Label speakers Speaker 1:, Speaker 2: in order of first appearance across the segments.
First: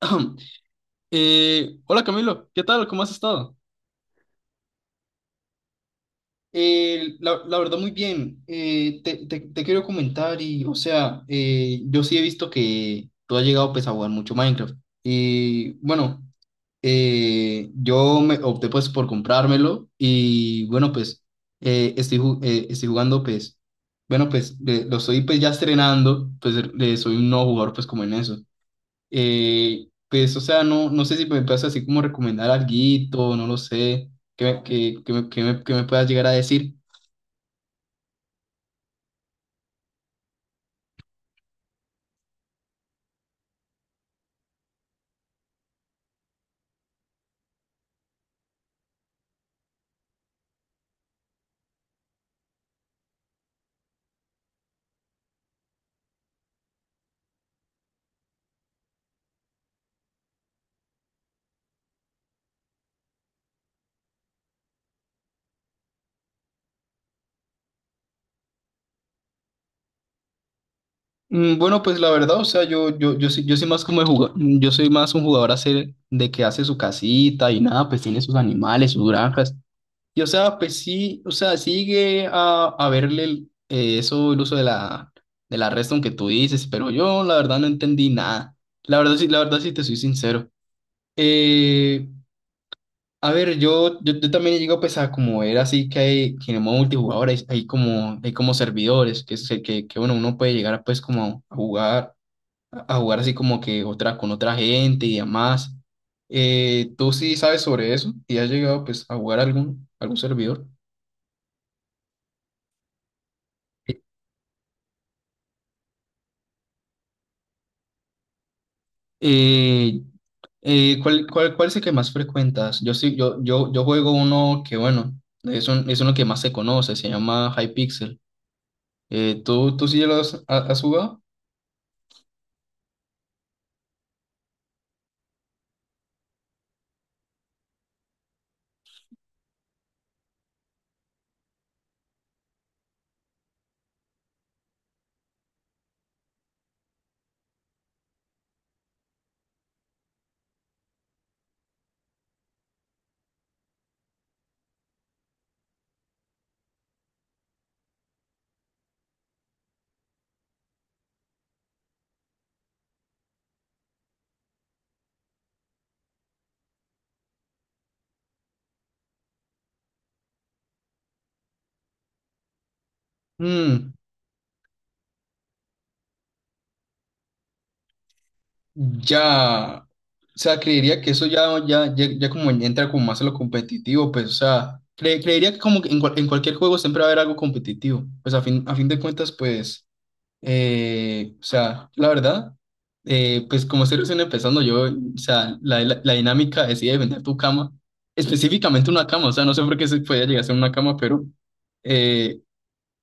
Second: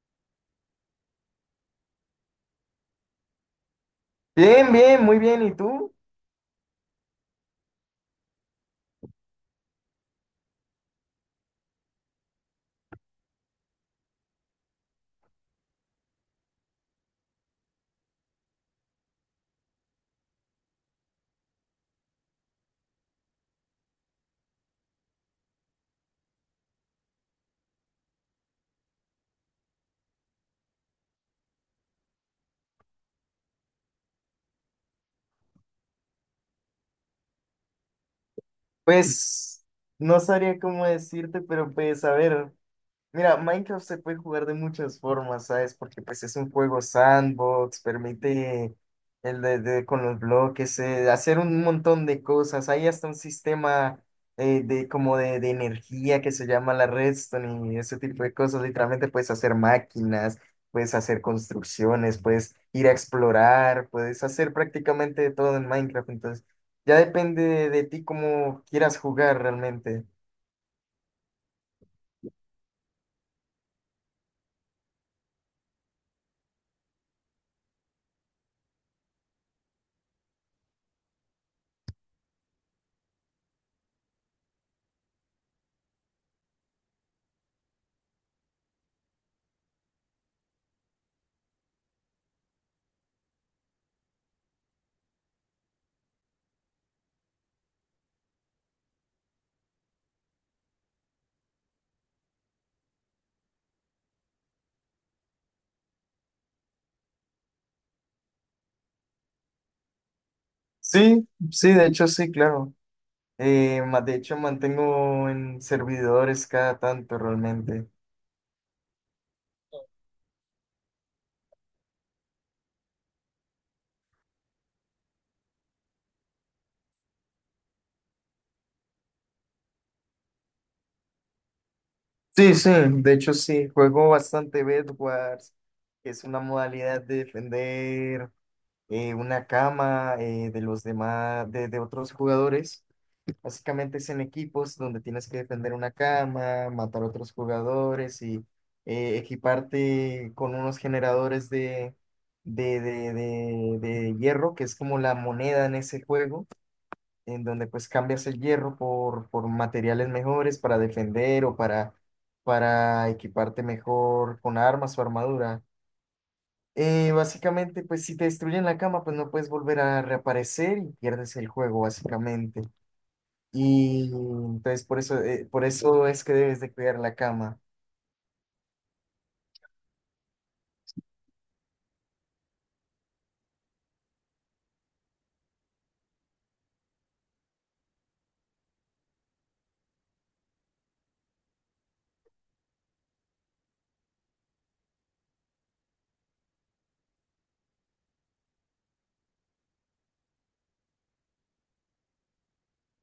Speaker 1: Hola Camilo, ¿qué tal? ¿Cómo has estado?
Speaker 2: Bien, bien, muy bien. ¿Y tú?
Speaker 1: La verdad, muy bien. Te quiero comentar yo sí he visto que tú has llegado, pues, a jugar mucho Minecraft. Y bueno, yo me opté, pues, por comprármelo y bueno, pues, estoy jugando, pues, bueno, lo estoy, pues, ya estrenando. Soy un nuevo jugador, pues, como en eso. O sea, no sé si me puedes así como recomendar alguito, no lo sé, que me puedas llegar a decir.
Speaker 2: Pues no sabría cómo decirte, pero pues a ver, mira, Minecraft se puede jugar de muchas formas, ¿sabes? Porque pues es un juego sandbox, permite el con los bloques, hacer un montón de cosas. Hay hasta un sistema de como de energía que se llama la redstone y ese tipo de cosas. Literalmente puedes hacer máquinas, puedes hacer construcciones, puedes ir a explorar, puedes hacer prácticamente de todo en Minecraft. Entonces, ya depende de ti cómo quieras jugar realmente.
Speaker 1: Mm, bueno, pues la verdad, o sea, yo soy más como de jugador, yo soy más un jugador hacer de que hace su casita y nada, pues tiene sus animales, sus granjas. Y o sea, pues sí, o sea, sigue a verle eso, el uso de la redstone que tú dices, pero yo la verdad no entendí nada. La verdad sí te soy sincero. Eh, A ver, yo también llego pues a como era así que hay que en el modo multijugador hay, hay como servidores que bueno uno puede llegar a, pues como a jugar así como que otra con otra gente y demás. ¿Tú sí sabes sobre eso? ¿Y has llegado pues a jugar algún algún servidor?
Speaker 2: Sí, sí, de hecho sí, claro. De hecho, mantengo en servidores cada tanto realmente.
Speaker 1: Eh, Cuál es el que más frecuentas? Yo sí, yo juego uno que bueno es uno que más se conoce, se llama Hypixel. ¿ Tú sí lo has jugado?
Speaker 2: Sí, sí, de hecho sí, juego bastante bed wars, que es una modalidad de defender una cama, de los demás, de otros jugadores. Básicamente es en equipos donde tienes que defender una cama, matar a otros jugadores y equiparte con unos generadores de hierro, que es como la moneda en ese juego, en donde pues cambias el hierro por materiales mejores para defender o para equiparte mejor con armas o armadura. Básicamente, pues si te destruyen la cama, pues no puedes volver a reaparecer y pierdes el juego, básicamente. Y entonces por eso es que debes de cuidar la cama.
Speaker 1: Ya, o sea, creería que eso ya, ya como entra como más a lo competitivo, pues, o sea, creería que como que en, en cualquier juego siempre va a haber algo competitivo, pues a fin de cuentas, pues, o sea, la verdad, pues como estoy recién empezando, yo, o sea, la dinámica de si vender tu cama, específicamente una cama, o sea, no sé por qué se podía llegar a ser una cama, pero... eh,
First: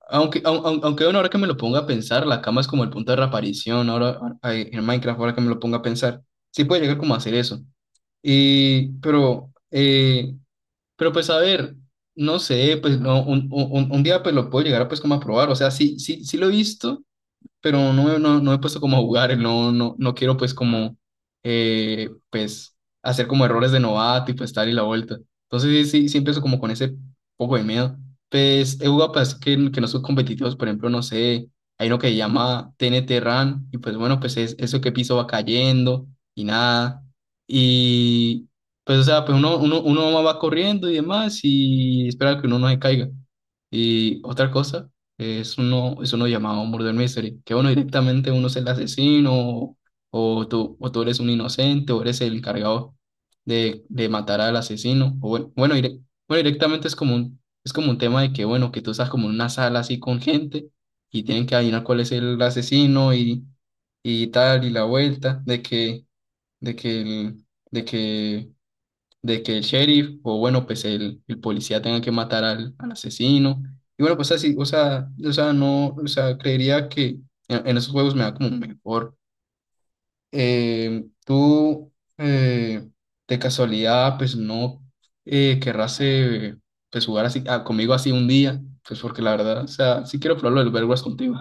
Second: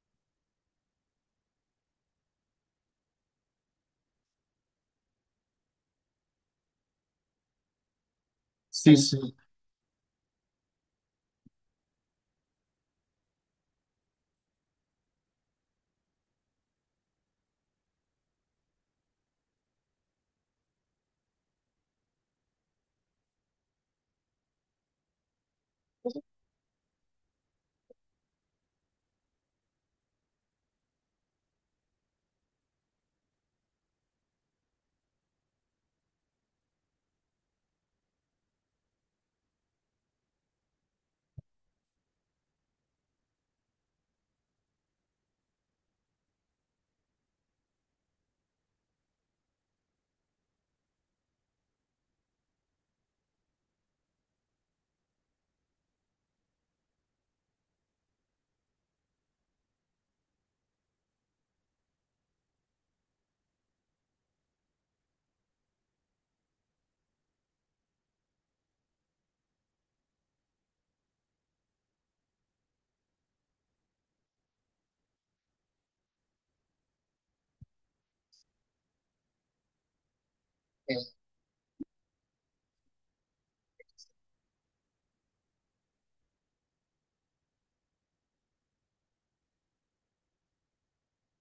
Speaker 1: aunque, aunque bueno, ahora que me lo ponga a pensar, la cama es como el punto de reaparición ahora en Minecraft, ahora que me lo ponga a pensar. Sí puede llegar como a hacer eso. Y,
Speaker 2: Sí, sí.
Speaker 1: pero pues a ver, no sé, pues no, un día pues lo puedo llegar a, pues como a probar. O sea, sí, sí, sí lo he visto pero no, no, no me he puesto como a jugar, no, no, no quiero pues como, pues, hacer como errores de novato y pues tal y la vuelta. Entonces sí, sí, sí empiezo como con ese poco de miedo. Pues he jugado pues que no son competitivos, por ejemplo, no sé, hay uno que se llama T N T Run y pues bueno, pues es eso que piso va cayendo y nada. Y pues o sea, pues uno va corriendo y demás y espera que uno no se caiga. Y otra cosa. Es uno llamado Murder Mystery, que uno directamente uno es el asesino o, o tú eres un inocente o eres el encargado de matar al asesino. O bueno, bueno, directamente es como un tema de que, bueno, que tú estás como en una sala así con gente y tienen que adivinar cuál es el asesino y tal y la vuelta de que, de que, el- de que de que el sheriff o bueno, pues el policía tenga que matar al, al asesino. Y bueno, pues así, o sea, no, o sea, creería que en esos juegos me da como mejor. Tú, eh, de casualidad, pues no querrás pues, jugar así, ah, conmigo así un día, pues porque la verdad, o sea, sí quiero probarlo del Overwatch contigo.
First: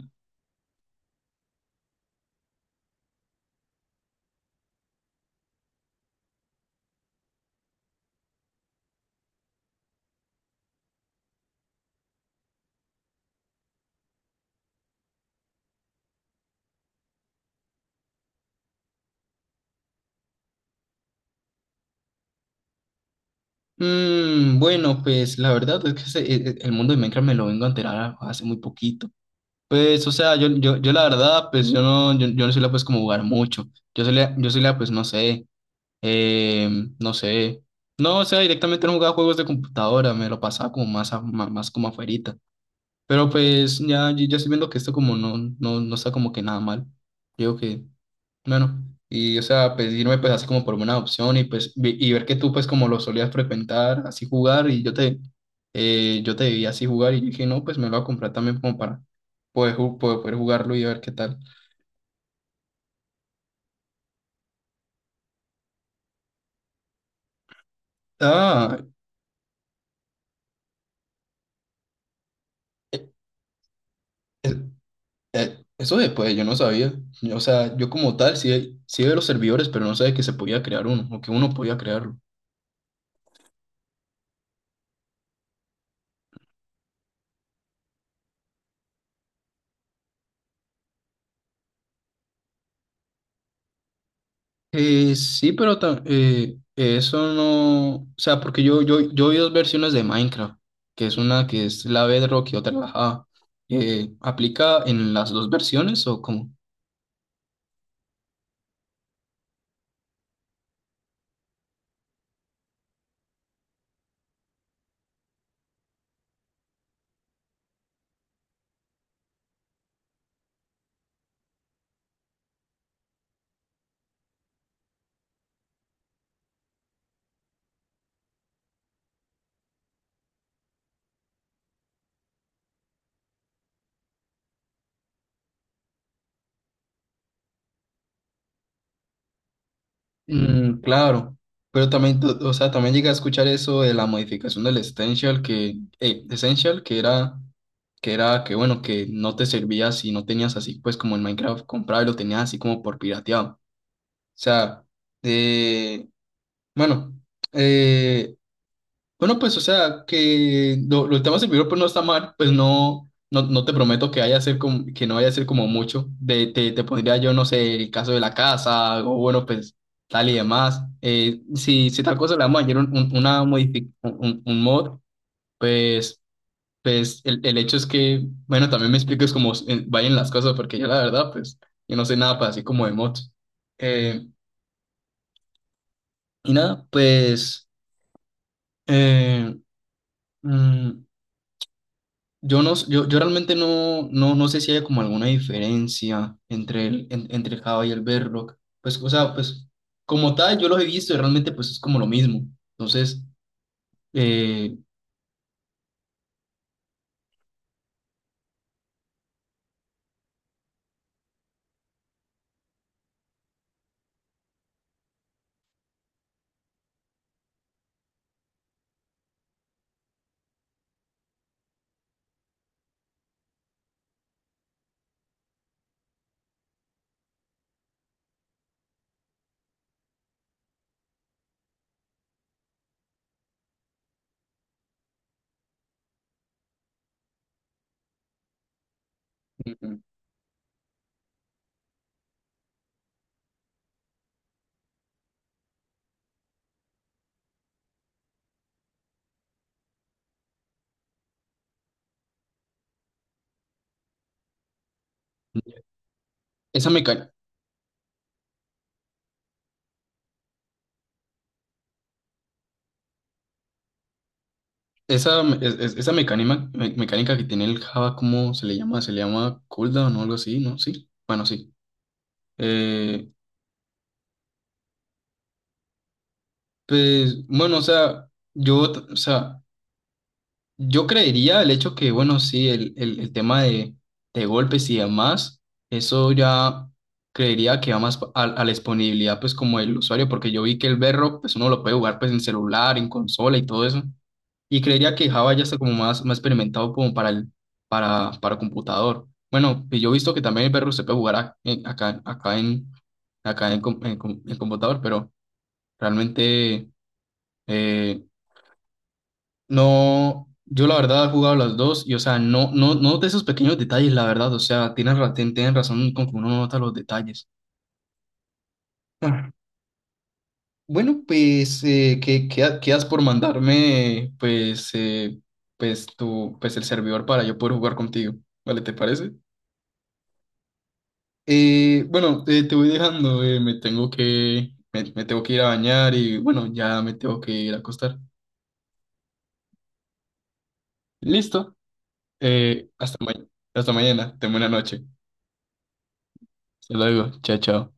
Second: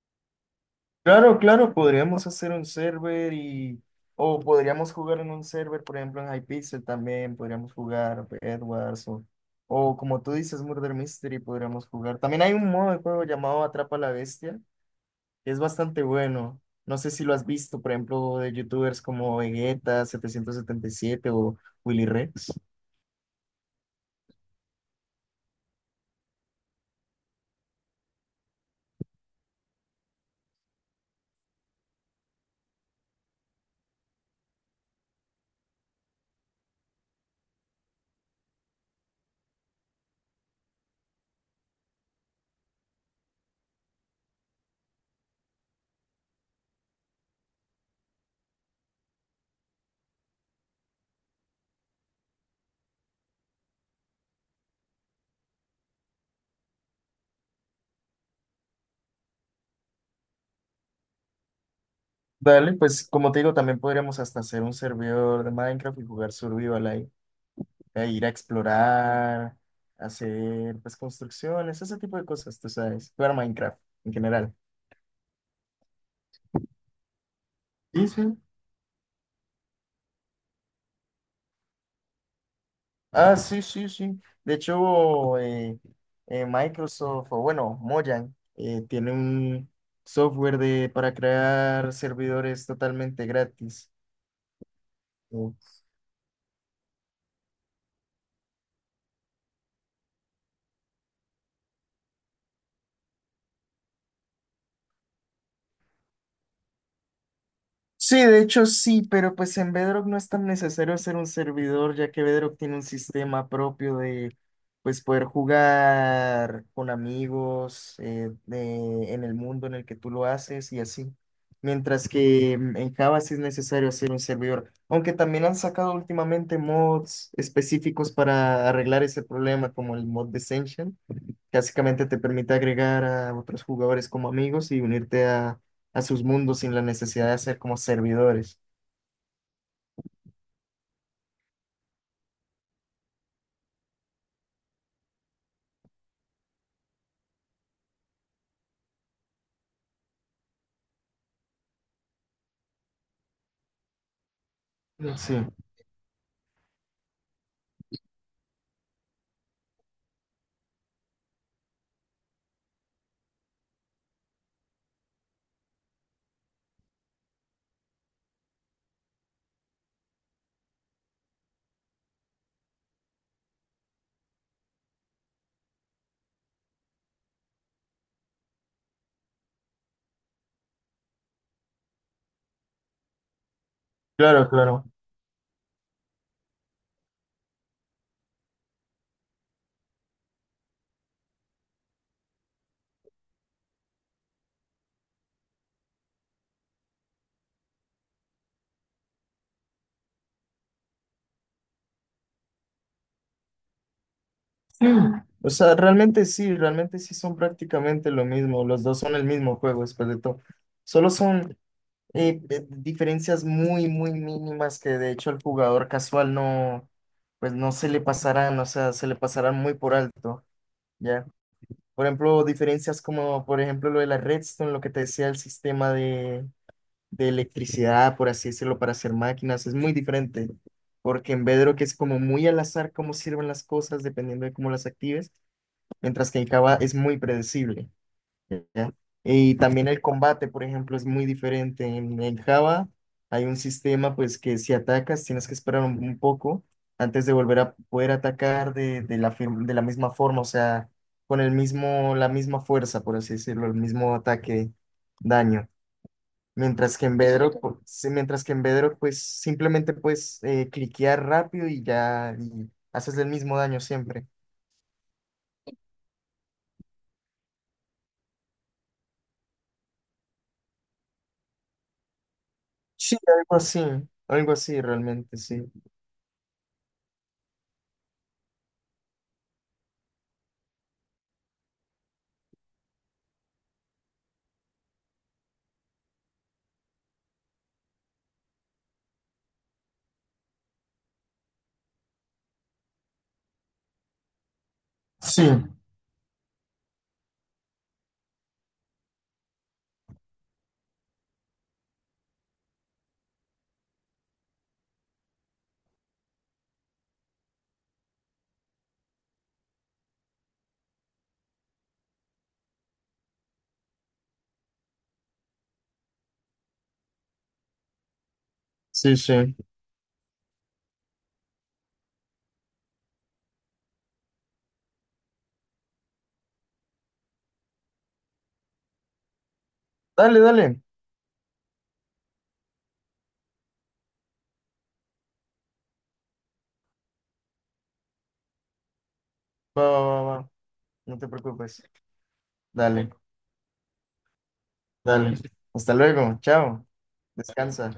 Speaker 2: Claro, claro, podríamos hacer un server y... O podríamos jugar en un server, por ejemplo, en Hypixel también, podríamos jugar Edwards o como tú dices, Murder Mystery, podríamos jugar. También hay un modo de juego llamado Atrapa a la Bestia, que es bastante bueno. No sé si lo has visto, por ejemplo, de youtubers como Vegeta 777 o Willy Rex.
Speaker 1: Mm, bueno, pues la verdad es que el mundo de Minecraft me lo vengo a enterar hace muy poquito. Pues, o sea, yo la verdad, pues yo no, yo no suelo pues como jugar mucho. Yo solía pues no sé, eh, no sé. No, o sea, directamente no jugaba juegos de computadora, me lo pasaba como más, más, como afuerita. Pero pues ya, yo estoy viendo que esto como no, no, no está como que nada mal. Digo que bueno, y o sea, pedirme pues así como por una opción y pues y ver que tú pues como lo solías frecuentar, así jugar y yo te vi así jugar y dije, no, pues me lo voy a comprar también como para poder jugarlo y ver qué tal.
Speaker 2: Dale, pues como te digo, también podríamos hasta hacer un servidor de Minecraft y jugar Survival ahí, a ir a
Speaker 1: Ah,
Speaker 2: explorar, hacer pues construcciones, ese tipo de cosas, tú
Speaker 1: eh,
Speaker 2: sabes, jugar Minecraft en
Speaker 1: eh,
Speaker 2: general.
Speaker 1: eso después yo no sabía. O sea, yo
Speaker 2: Sí,
Speaker 1: como tal
Speaker 2: sí.
Speaker 1: sí, sí veo los servidores, pero no sabía que se podía crear uno o que uno podía crearlo.
Speaker 2: Ah, sí, sí, sí. De hecho, Microsoft, o bueno, Mojang, tiene un software de, para crear servidores totalmente gratis.
Speaker 1: Sí,
Speaker 2: ¿No?
Speaker 1: pero eso no, o sea, porque yo vi dos versiones de Minecraft, que es una que es la Bedrock y otra la Java. ¿Aplica en las dos versiones o cómo?
Speaker 2: Sí, de hecho sí, pero pues en Bedrock no es tan necesario hacer un servidor, ya que Bedrock tiene un sistema propio de pues poder jugar con amigos, en el mundo en el que tú lo haces y así. Mientras que en Java sí es necesario hacer un servidor, aunque también han sacado últimamente mods específicos para arreglar ese problema, como el mod de... Básicamente te permite agregar a otros jugadores como amigos y unirte a sus mundos sin la necesidad de ser como servidores.
Speaker 1: Mm, claro, pero también, o sea, también llegué a escuchar eso de la modificación del Essential, que, Essential, que era, que bueno, que no te servía si no tenías así, pues como en Minecraft comprado y lo tenías así como por pirateado. O sea,
Speaker 2: Sí,
Speaker 1: de, bueno, eh, bueno, pues, o sea, que lo estamos en vivo, pues no está mal, pues no, no, no te prometo que vaya a ser como, que no vaya a ser como mucho. De, te pondría yo, no sé, el caso de la casa, o bueno, pues tal y demás. Si, si tal cosa le vamos a añadir un- una modifi- un mod, pues, pues el hecho es que, bueno, también me expliques cómo vayan las cosas, porque yo la verdad, pues, yo no sé nada para así como de mods. Eh,
Speaker 2: claro, claro.
Speaker 1: y nada, pues, eh, mm, yo, no, yo realmente no, no, no sé si hay como alguna diferencia entre entre el Java y el Bedrock. Pues, o sea, pues como tal, yo los he visto y realmente pues es como lo mismo. Entonces, eh,
Speaker 2: O sea, realmente sí son prácticamente lo mismo. Los dos son el mismo juego después de todo. Solo son diferencias muy, muy mínimas que de hecho el jugador casual no, pues no se le pasarán, o sea, se le pasarán muy por alto, ¿ya? Por ejemplo, diferencias como, por ejemplo, lo de la redstone, lo que te decía, el sistema de electricidad, por así decirlo, para hacer máquinas, es muy diferente, porque en Bedrock que es como muy al azar cómo sirven las cosas dependiendo de cómo las actives, mientras que en Java es muy predecible, ¿ya? Y también
Speaker 1: ujú.
Speaker 2: el combate, por ejemplo, es muy diferente. En Java hay un sistema pues que si atacas tienes que esperar un poco antes de volver a poder atacar de la misma forma, o sea, con el mismo, la misma fuerza, por así decirlo, el mismo ataque, daño.
Speaker 1: Esa,
Speaker 2: Mientras que en
Speaker 1: meca-
Speaker 2: Bedrock, pu- sí, mientras que en Bedrock, pues simplemente puedes cliquear rápido y ya y haces el mismo daño siempre.
Speaker 1: esa, me- es- Esa mecánica, mecánica que tiene el Java, ¿cómo se le llama? Se le llama cooldown o algo así, ¿no? Sí. Bueno, sí.
Speaker 2: Sí,
Speaker 1: Eh,
Speaker 2: algo así realmente, sí.
Speaker 1: pues, bueno, o sea, yo, t- o sea, yo creería el hecho que, bueno, sí, el tema de golpes y demás, eso ya creería que va más a la disponibilidad, pues, como del usuario, porque yo vi que el Berro, pues, uno lo puede jugar, pues, en celular, en consola y todo eso, y creería que
Speaker 2: Sí,
Speaker 1: Java ya está como más, más experimentado como para el, para computador. Bueno, y yo he visto que también el Berro se puede jugar acá, en computador, pero realmente... eh, no, yo la verdad he jugado las dos y, o sea, no, no, no de esos pequeños detalles, la verdad, o sea, tienen, tienen razón con que uno no nota los detalles.
Speaker 2: sí,
Speaker 1: Ah,
Speaker 2: sí.
Speaker 1: bueno, pues, ¿ qué has por mandarme, pues, pues, tu, pues, el servidor para yo poder jugar contigo? ¿Vale, te parece?
Speaker 2: Dale, dale.
Speaker 1: Bueno, te voy dejando, me me tengo que ir a bañar y, bueno, ya me tengo que ir a acostar.
Speaker 2: Va, va, va, va. No te
Speaker 1: Listo,
Speaker 2: preocupes.
Speaker 1: eh,
Speaker 2: Dale,
Speaker 1: hasta mañana, hasta mañana, ten buena noche.
Speaker 2: dale. Hasta luego. Chao.
Speaker 1: Hasta luego, chao,
Speaker 2: Descansa.
Speaker 1: chao.